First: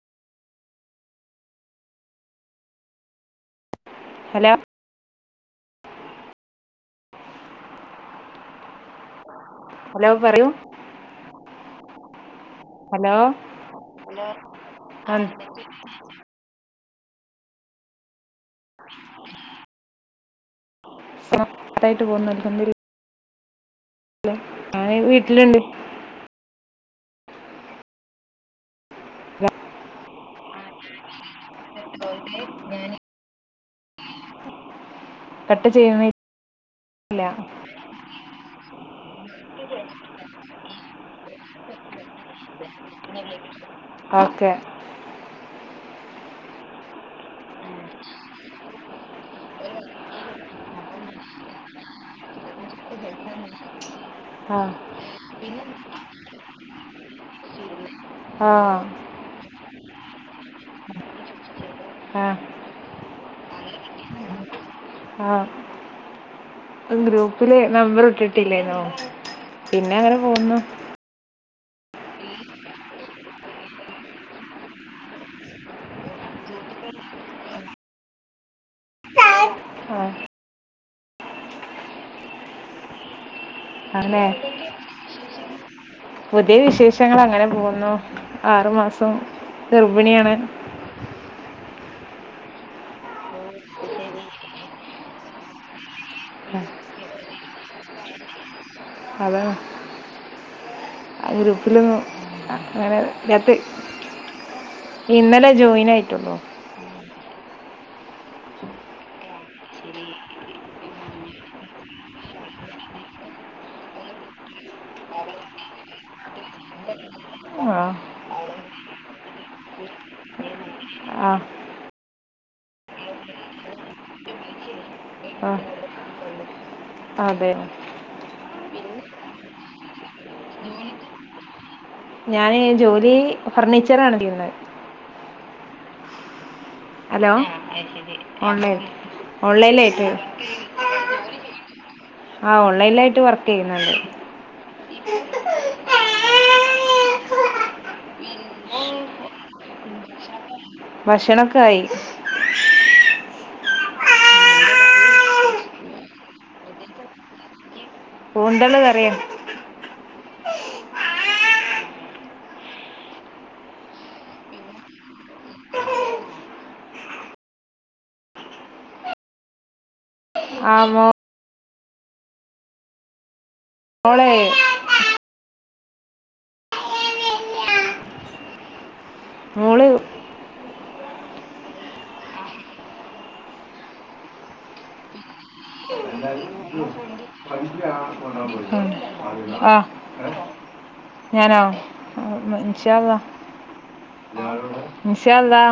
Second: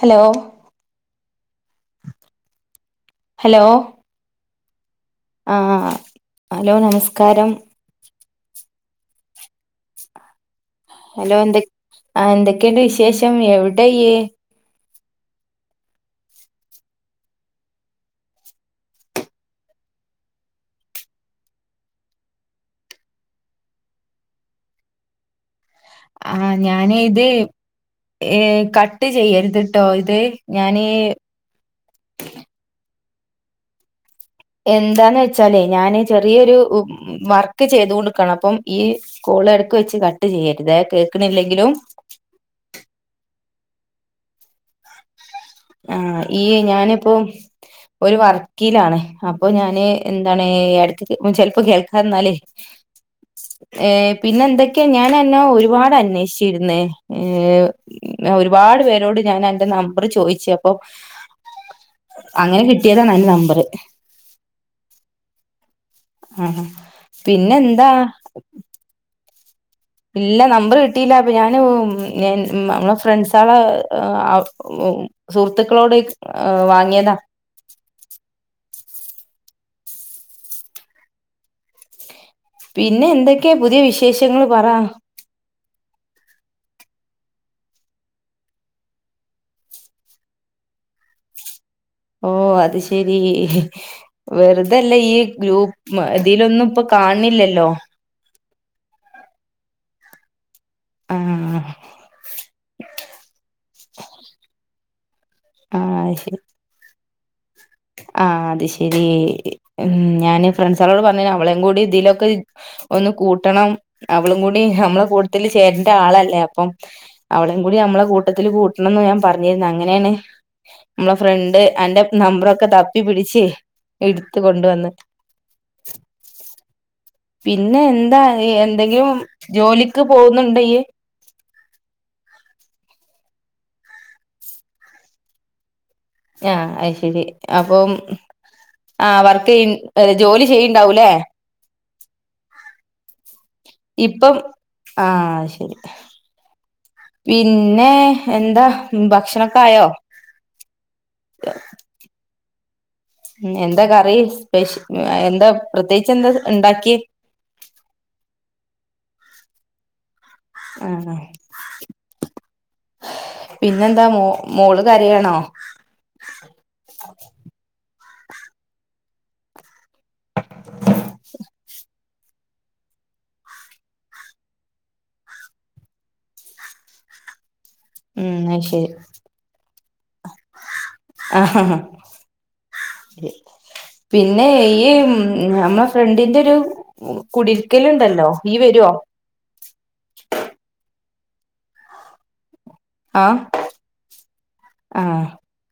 Hello hello hello ആഹ് hello നമസ്കാരം hello പറയൂ ഹലോ എന്ത ആഹ് എന്തൊക്കെയുണ്ട് വിശേഷം എവിടെയ്യ് അ സാ പ്രായിട്ട് പോകുന്നു അൽഹംദുലില്ലാഹ് ഞാന് വീട്ടിലുണ്ട് ആഹ് ഞാനെ ഇതെ ഏഹ് കട്ട് ചെയ്യരുതിട്ടോ ഇത് ഞാന് ഞാന് എന്താന്ന് വെച്ചാല് കട്ട് ഞാന് ചെയ്യുന്നില്ല ചെറിയൊരു ഉം വർക്ക് ചെയ്ത കൊണ്ട്ക്കണ അപ്പം ഇയ്യ് കോള് എടക്ക് വെച്ച് കട്ട് ചെയ്യരുത കേക്കണില്ലെങ്കിലും ഓക്കെ ആഹ് ഈ ഞാനിപ്പം ഒരു വർക്കിലാണ് അപ്പൊ ഞാന് എന്താണ് ഏഹ് ചെലപ്പോ കേൾക്കാന്നാലേ ഏഹ് പിന്നെ ആ എന്തൊക്കെയാ ഞാൻന്നാ ഒരുപാട് അന്വേഷിച്ചിരുന്നേ ഏഹ് ഞാൻ ആ ഒരുപാട് പേരോട് ഞാൻ അന്റെ നമ്പർ ചോയിച്ചപ്പൊ ആഹ് അങ്ങനെ കിട്ടിയതാണ് അയിന് നമ്പറ് ആഹ് പിന്നെ ഗ്രൂപ്പില് എന്താ നമ്പർ ഇട്ടിട്ടില്ലേന്നോ ഇല്ല നമ്പർ കിട്ടിയില്ല അപ്പൊ ഞാന് നമ്മളെ ഫ്രണ്ട്സളെ സുഹൃത്തുക്കളോട് വാങ്ങിയതാ ആഹ് പിന്നെ എന്തൊക്കെയാ പുതിയ അങ്ങനെ വിശേഷങ്ങൾ പറ പുതിയ വിശേഷങ്ങൾ അങ്ങനെ പോകുന്നു ആറു മാസം ഗർഭിണിയാണ് ഓ അത് ശരി വെറുതല്ല ഇയ്യ് ഗ്രൂപ്പ് ഇതിലൊന്നും ഇപ്പൊ കാണില്ലല്ലോ അതെ ആ ആഹ് ഗ്രൂപ്പിൽ ഒന്നും അങ്ങനെ ട്ട് [unintelligible] ഇന്നലെ ജോയിൻ ആഹ് ശരി. ആയിട്ടുള്ളൂ ആഹ് അത് ശരി ഞാന്ൻ ഫ്രണ്ട്സളോട് പറഞ്ഞ അവളേയും കൂടി ഇതിലൊക്കെ ഒന്ന് കൂട്ടണം അവളും കൂടി നമ്മള് കൂടുതൽ ചേരേണ്ട ആളല്ലേ അപ്പം അവളയും കൂടി ആ നമ്മളെ കൂട്ടത്തിൽ കൂട്ടണംന്ന് ഞാൻ പറഞ്ഞിരുന്നു അങ്ങനെയാണ് നമ്മളെ ആ ഫ്രണ്ട് അന്റെ നമ്പറൊക്കെ തപ്പി പിടിച്ച് എടുത്ത കൊണ്ടുവന്ന് ആഹ് അഹ് പിന്നെ എന്താ എന്തെങ്കിലും ജോലിക്ക് പോകുന്നുണ്ടോ ഇയ്യ് ഞാൻ ജോലി ഫർണിച്ച [unintelligible] ആഹ് ആയി ശെരി ഹലോ അപ്പം ഓൺലൈൻ ആഹ് വർക്ക് ഓൺലൈനിലായിട്ട് ജോലി ചെയ്യണ്ടാവൂലേ ആഹ് ഓൺലൈനിലായിട്ട് വർക്ക് ചെയ്യുന്നോണ്ട് ഇപ്പം ആഹ് ശെരി പിന്നെ എന്താ ഭക്ഷണൊക്കെ ആയോ? ഭക്ഷണോക്കെ ആയി ഉം എന്താ കറി സ്പ്യ എന്താ പ്രത്യേകിച്ച് എന്താ ഇണ്ടാക്കിയെ കൂന്തള് കറിയാ ആഹ് ആഹ് പിന്നെന്താ മോള് കരയാണോ? ആഹ് മോ ഉ മോളേ ഉം അയ്ശെരി മോള് ആഹ് ആഹ് പിന്നെ ഈ ഞമ്മള ഫ്രണ്ടിന്റെ ഒരു ക്കുടിരിക്കൽണ്ടല്ലോ ഈ വരുവോ- ആഹ് ഞാനോ ആഹ് ഇൻഷ അള്ളാ ആഹ് ഇൻഷാ അള്ളാ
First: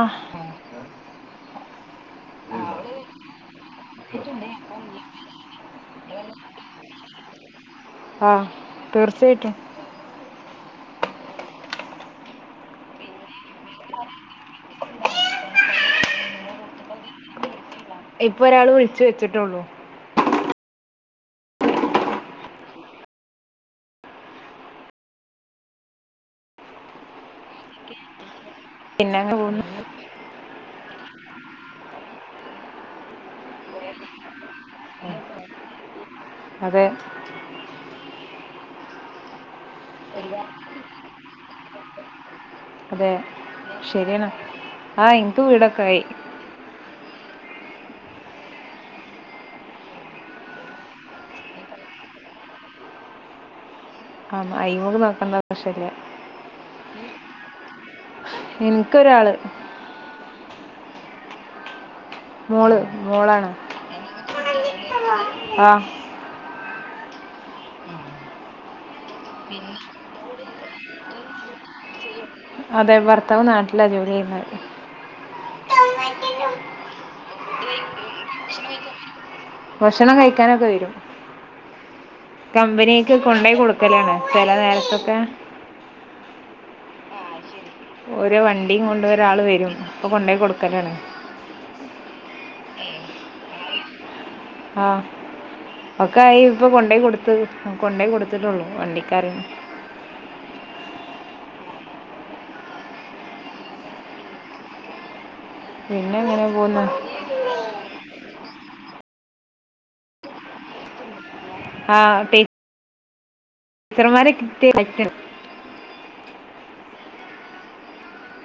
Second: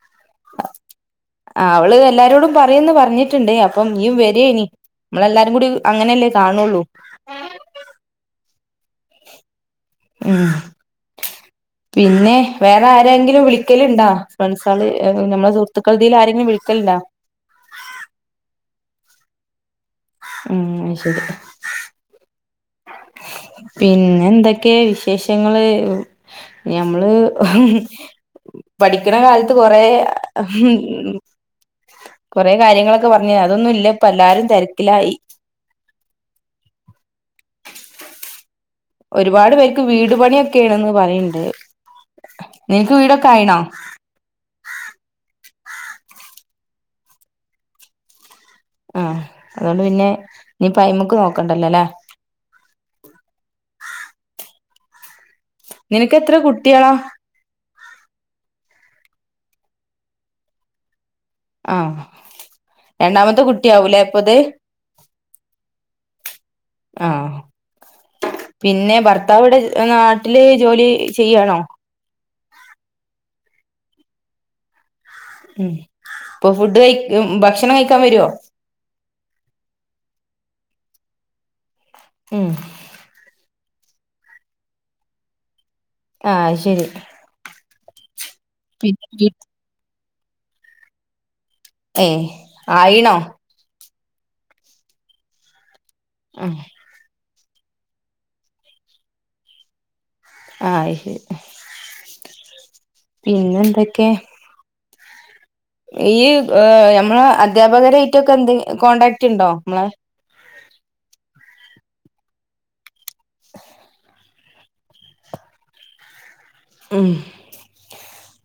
ആഹ് അവള് എല്ലാരോടും പറയുന്ന് പറഞ്ഞിട്ട്ണ്ട് അപ്പം ഇയ്യും വരു ഇനി മ്മളെല്ലാരും കൂടി അങ്ങനല്ലേ കാണുള്ളൂ ആഹ് തീർച്ചായിട്ടും ഉം പിന്നെ വേറെ ആരെങ്കിലും വിളിക്കല്ണ്ടാ ഫ്രണ്ട്സള് നമ്മെ സുഹൃത്തുക്കളതി ആരെങ്കിലും വിളിക്കലണ്ടാ? ഇപ്പോരാള് വിളിച്ചു വെച്ചിട്ടേള്ളൂ ഉം ശെരി പിന്നെ എന്തൊക്കെയെ വിശേഷങ്ങള് ഞമ്മള് പഠിക്കണ പിന്നെ അങ്ങനെ കാലത്ത് പോകുന്നു കൊറേ കൊറെ കാര്യങ്ങളൊക്കെ പറഞ്ഞ അതൊന്നും ഇല്ല ഇപ്പ എല്ലാരും തെരക്കിലായി അതെ ഒരുപാട് പേർക്ക് വീട് പണിയൊക്കെയണെന്ന് പറയ്ണ്ട് നിനക്ക് വീടൊക്കെ ആയിണോ? ശെരിയാണ് ആഹ് ഇൻക്ക് വീടക്കായി ആഹ് അതുകൊണ്ട് പിന്നെ നീ പൈമുക്ക് നോക്കണ്ടല്ലോല്ലേ ആഹ് [unintelligible] നോക്കണ്ട ആവശ്യല്ല നിനക്ക് എത്ര കുട്ടികളാ എൻക്കൊരാള് ആഹ് മോള് രണ്ടാമത്തെ മോളാണ് കുട്ടിയാവൂലേ എപ്പത് ആ ആഹ് പിന്നെ ഭർത്താവടെ നാട്ടില് ജോലി ചെയ്യുവാണോ അതെ ഭർത്താവ് നാട്ടിലാ ജോലി ചെയ്യുന്നത് ഉം പ്പോ ഫുഡ് കഴി ഭക്ഷണം കഴിക്കാൻ വരുവോ ഭക്ഷണം കഴിക്കാനൊക്കെ വരും ഉം കമ്പനി ക്ക് കൊണ്ടോയി കൊടുക്കലാണ് ചെല നേരത്തൊക്കെ ആഹ് ശരി ഒര് വണ്ടിയും കൊണ്ട് പിന്നെ ഒരാള് വരും അപ്പൊ കൊണ്ടോയ് കൊടുക്കലാണ് ഏഹ് ആയിണോ ആഹ് ഒക്കെ ആയി ആഹ് ഇപ്പൊ കൊണ്ടയ് കൊട്ത്ത് കൊണ്ടേയ് കൊടുത്തിട്ടുള്ളൂ വണ്ടിക്കാരൻ ആയ് ശരി പിന്നെന്തൊക്കെ പിന്നെ ഇയ്യ് എങ്ങനെ പോകുന്നു നമ്മളെ അധ്യാപകരായിട്ടൊക്കെ എന്തെ കോൺടാക്ട് ഉണ്ടോ മ്മളെ ആഹ് പേ [unintelligible] ഉം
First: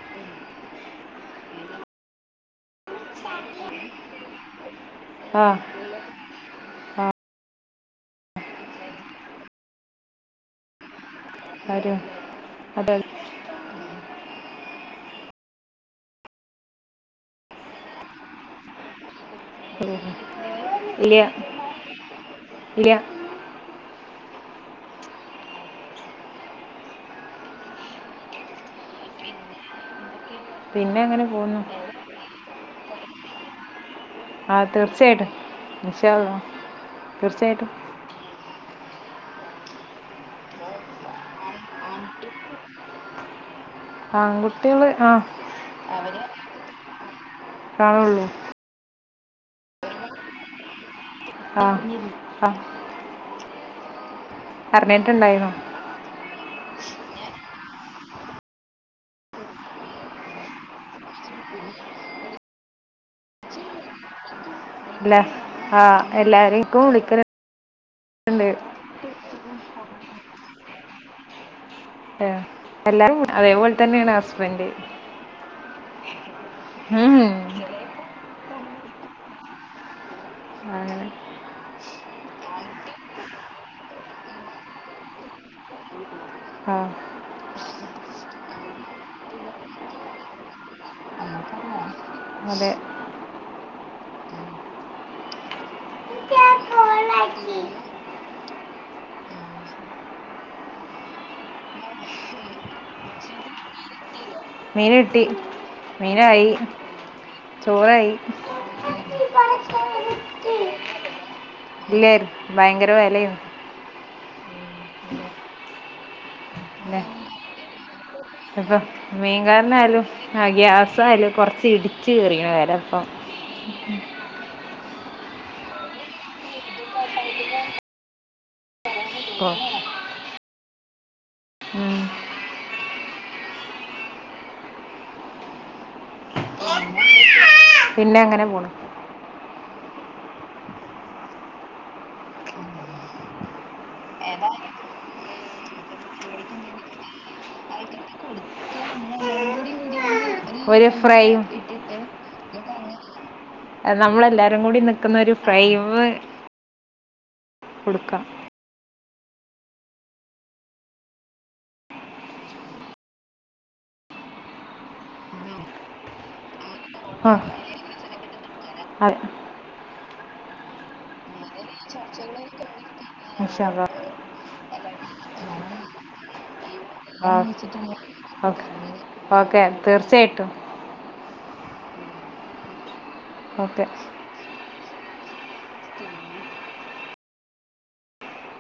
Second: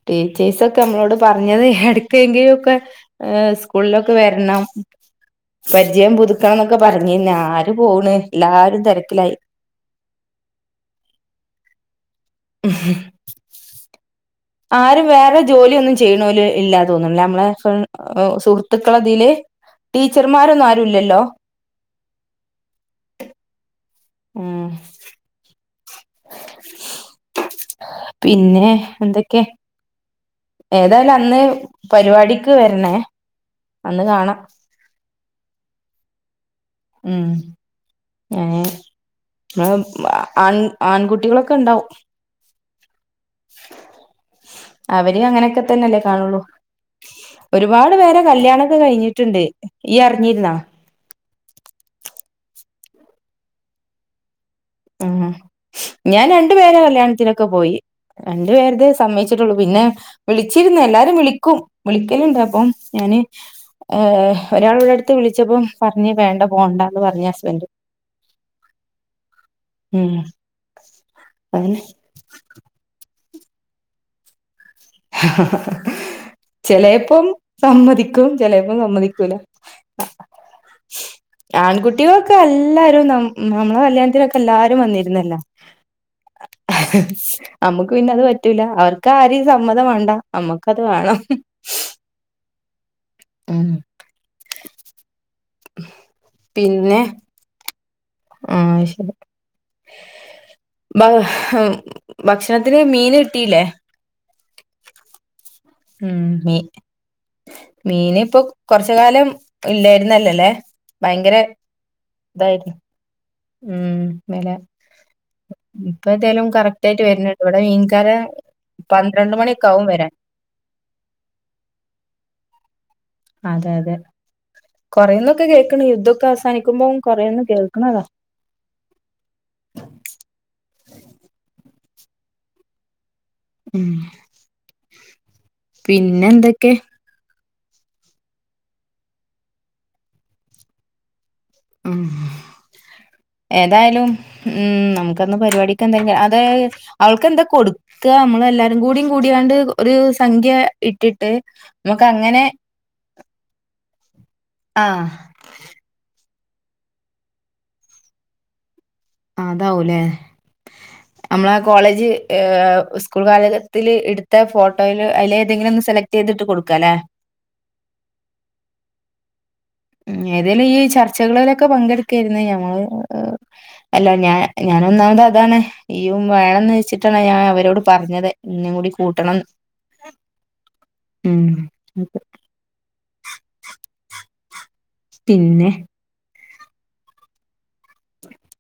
ടീച്ചേഴ്സൊക്കെ നമ്മളോട് പർഞ്ഞത് എടുക്കേങ്കും ഒക്കെ ഏഹ് സ്കൂളിലൊക്കെ വര്ണം ആഹ് പരിചയം പുതുക്കണം ന്നൊക്കെ പറഞ്ഞീന്ന ആര് പോണ് എല്ലാരും തെരക്കിലായി ല്ലാരും അതെ ആരും വേറെ ജോലി ഒന്നും ചെയ്യ്ണോല് ഇല്ലാ തോന്ന്ണ് ല്ലെ നമ്മളെ ഫ്ര സുഹൃത്തുക്കളതില് ടീച്ചർമാരൊന്നും ഇല്ല ആരുല്ലല്ലോ [unintelligible] ഉം പിന്നെ എന്തൊക്കെ പിന്നെ ഏതായാലും അങ്ങനെ അന്ന് പോകുന്നു പരിപാടിക്ക് വരണേ അന്ന് കാണാ ആഹ് തീർച്ചയായിട്ട് ഇൻഷാ അള്ളാ ഉം തീർച്ചയായിട്ട് [unintelligible] ആൺ ആൺകുട്ടികളൊക്കെ ഉണ്ടാവും ആൺകുട്ടികൾ ആ അവര് അങ്ങനെയൊക്കെ തന്നെല്ലേ കാണുള്ളൂ ഒരുപാട് പേരെ കാണുള്ളൂ കല്യാണൊക്കെ കഴിഞ്ഞിട്ടുണ്ട് ഇയ്യ് അറിഞ്ഞിരുന്നാ ആഹ് ആഹ് ഉം അറിഞ്ഞിട്ടുണ്ടായിരുന്നു ഞാൻ രണ്ടു പേരെ കല്യാണത്തിനൊക്കെ പോയി രണ്ടു പേരുതേ സമ്മയ്ച്ചിട്ടുള്ളു പിന്നെ വിളിച്ചിരുന്ന് എല്ലാരും വിളിക്കും വിളിക്കലുണ്ട് അപ്പൊ ഞാന് ഏഹ് ഒരാൾ ഇവിടെ അടുത്ത് ഇല്ല വിളിച്ചപ്പം ആ പർഞ് വേണ്ട പോണ്ടാന്ന് പർഞ് ഹസ്ബന്ഡ് ഉണ്ടായിര് [unintelligible] ഉം അ [unintelligible] എല്ലാരും അതേപോലെ തന്നെയാണ് ഹസ്ബൻഡ് ചെലേപ്പം സമ്മതിക്കും ചെലേപ്പം സമ്മതിക്കൂല അങ്ങനെ ആൺകുട്ടികളൊക്കെ എല്ലാരും നമ്മ നമ്മളെ കല്യാൺത്തിനൊക്കെ എല്ലാരും വന്നിരുന്നല്ലോ ആ നമുക്ക് പിന്നെ അത് പറ്റൂല അവർക്ക് ആരിം സമ്മതം വേണ്ട അമ്മക്കത് വേണം അതെ ഉം പിന്നെ ആഹ് ശരി [unintelligible] ഭക്ഷണത്തിന് മീന് കിട്ടിയില്ലേ മീന് കിട്ടി ഉം മീനായി ഇ ചോറായി മീൻ ഇപ്പൊ കൊറച്ച കാലം ഇല്ലായിരുന്നല്ലല്ലേ ഭയങ്കര ഇല്ല ഇതായിരുന്നു ഭയങ്കര വിലയും ഉം വില ഇപ്പ എന്തായാലും കറക്റ്റ് ആയിട്ട് വരുന്നുണ്ട ഇവിടെ മീൻകാല അപ്പം മീൻ കാരനായാലും ആ ഗ്യാസായാലും കുറച്ച് ഇടിച്ച് കയറിയണ വില അപ്പം അതെ അതെ കൊറെേന്നൊക്കെ കേൾക്കണ യുദ്ധമൊക്കെ അവസാനിക്കുമ്പോം കൊറേന്ന് കേൾക്കണതാ പ്പോ ഉം ഉം പിന്നെ എന്തൊക്കെ പിന്നെ അങ്ങനെ പോണം ഉം ഏതായാലും ഉംനമുക്കന്ന് പരിപാടിക്ക് എന്തെങ്കിലും അത് അവൾക്ക് എന്തോ കൊടു ക്ക നമ്മള എല്ലാരും കൂടി കൂടിയാണ്ട് ഒരു സംഖ്യ ഒരു ഇട്ടിട്ട് ഫ്രൈയും നമുക്ക് അങ്ങനെ നമ്മളെ എല്ലാരും കൂടി ആഹ് നിക്കുന്ന ഒരു ഫ്രൈമ് കൊടുക്കാം അതാവൂല്ലേ നമ്മള ആ കോളേജ് സ്കൂൾ കാലത്തിൽ എടുത്ത ഫോട്ടോയിൽ അല്ലെ ഏതെങ്കിലും ഒ സെലക്ട് ചെയ്തിട്ട് കൊടുക്കാല്ലെ ആഹ് അ ഉ ഏതേലും ഈ ചർച്ചകളിലൊക്കെ പങ്കെടുക്കായിരുന്ന ഞങ്ങൾ ഇൻഷാ അള്ളാ. അല്ല ഞാൻ ഞാൻ ഒന്നാമത് അതാണ് ഈ യും വേണന്ന് വെച്ചിട്ട് കട്ടണ ആ ഞാൻ അവരോട് പറഞ്ഞത് ഓക്കെ ഇന്നും കൂടി കൂട്ടണംന്ന് ഓക്കെ തീർച്ചയായിട്ടും ഉം ഓക്കെ പിന്നെ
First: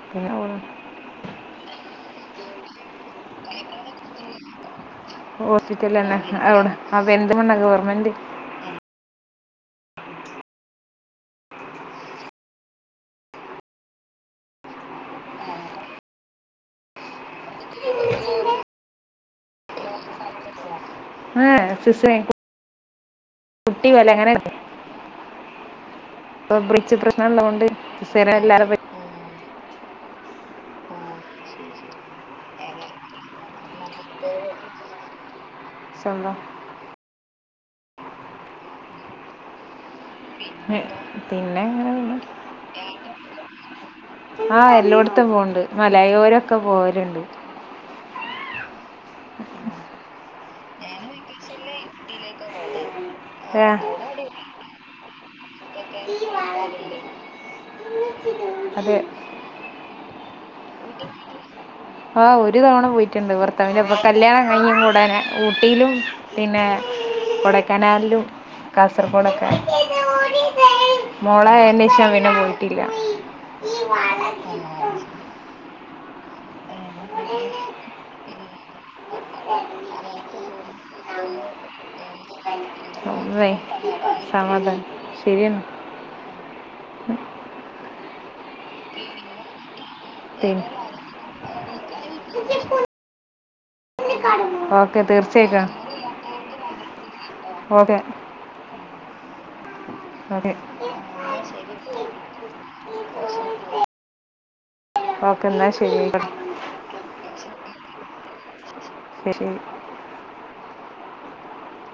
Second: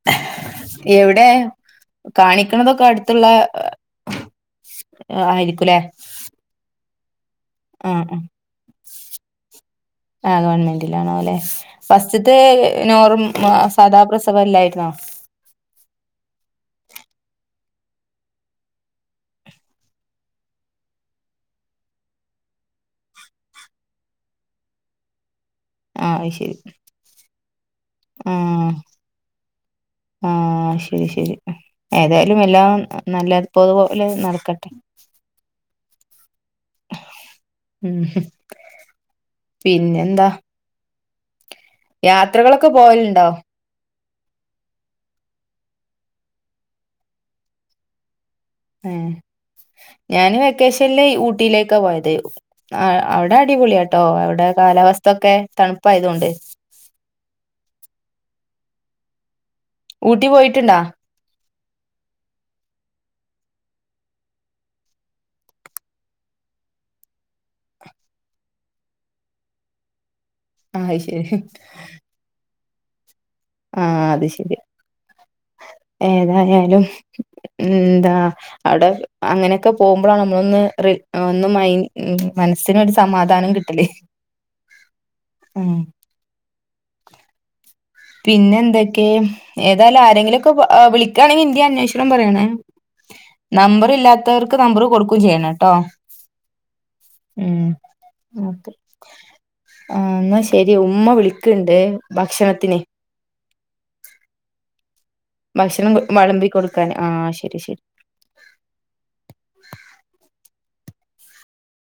[inaudible] എവിടെ കാണിക്കണതൊക്കെ അടുത്തുള്ള ആ ഹോസ്പിറ്റല തന്നെ അവിടെ അപ്പൊ [unintelligible] ആഹ് ഗവൺമെന്റ് ആഹ് ഗവൺമെന്റിലാണോ അല്ലെ ഫസ്റ്റത്തെ നോർ സാധാ പ്രസവല്ലായിരുന്നോ [inaudible] കുട്ടി വെലങ്ങനെ ആഹ് അയ്‌ ഇപ്പ ബ്രിച്ച് പ്രശ്നം ഉള്ളതൊണ്ട് സ്ഥിര എല്ലാരും ആഹ് ആഹ് ശരി ശരി ഏതായാലും എല്ലാം നല്ലതുപോലെ നടക്കട്ടെ ശാള്ളാ പിന്നെ എന്താ പിന്നെങ്ങനെ യാത്രകളൊക്കെ പോകലുണ്ടോ ആഹ് എല്ലായിടത്തും പോകണ്ട് മലയോരൊക്കെ പോവലുണ്ട് ഉം ഞാന് വെക്കേഷനൽ ഊട്ടിയിലേക്കാ പോയത് അവിടെ ഇവിടെ ആ, അടിപൊളിട്ടോ അവിടെ കാലാവസ്ഥ ഒക്കെ തണുപ്പായതുകൊണ്ട് അതെ ഊട്ടി പോയിട്ടുണ്ടോ ആഹ് ഒരു തവണ പോയിട്ടുണ്ട് ഭർത്താവിന്റെ ഒപ്പൊ കല്യാണം കഴിഞ്ഞും ഉടനെ ഊട്ടിയിലും പിന്നെ കൊടക്കനാലിലും കാസർഗോഡൊക്കെ ആ അത് ശരി മോളായതിനേഷം പിന്നെ പോയിട്ടില്ല ആഹ്അത് ശരിയ ഏതായാലും എന്താ അവിടെ അങ്ങനെയൊക്കെ പോകുമ്പോഴാണ് നമ്മളൊന്ന് ഒന്ന് മയങ്ങി ഉം മനസ്സിനൊരു അമ്മേ സമാധാനം കിട്ടലേ സമാധാനം ഉ ശരിയാണ് പിന്നെ എന്തൊക്കെ ഏതായാലും ആരെങ്കിലുംക്കെ പിന്നെ വിളി ക്കാണെങ്ക എന്ത്യ അന്വേഷണം പറയണെ നമ്പർ ഇല്ലാത്തവർക്ക് നമ്പർ ഓക്കെ കൊടുക്കയും ചെയ്യണംട്ടോ തീർച്ചയായിട്ടും ഉ ഓക്കെ ഓക്കെ ആഹ് എന്നാ ഓക്കെ ശരി ഉമ്മ വിളിക്കണ്ട് ഭക്ഷണത്തിന് ഓ ഭക്ഷണം വളമ്പി കൊടുക്കാന് ആഹ് ശരി ശരി ശരി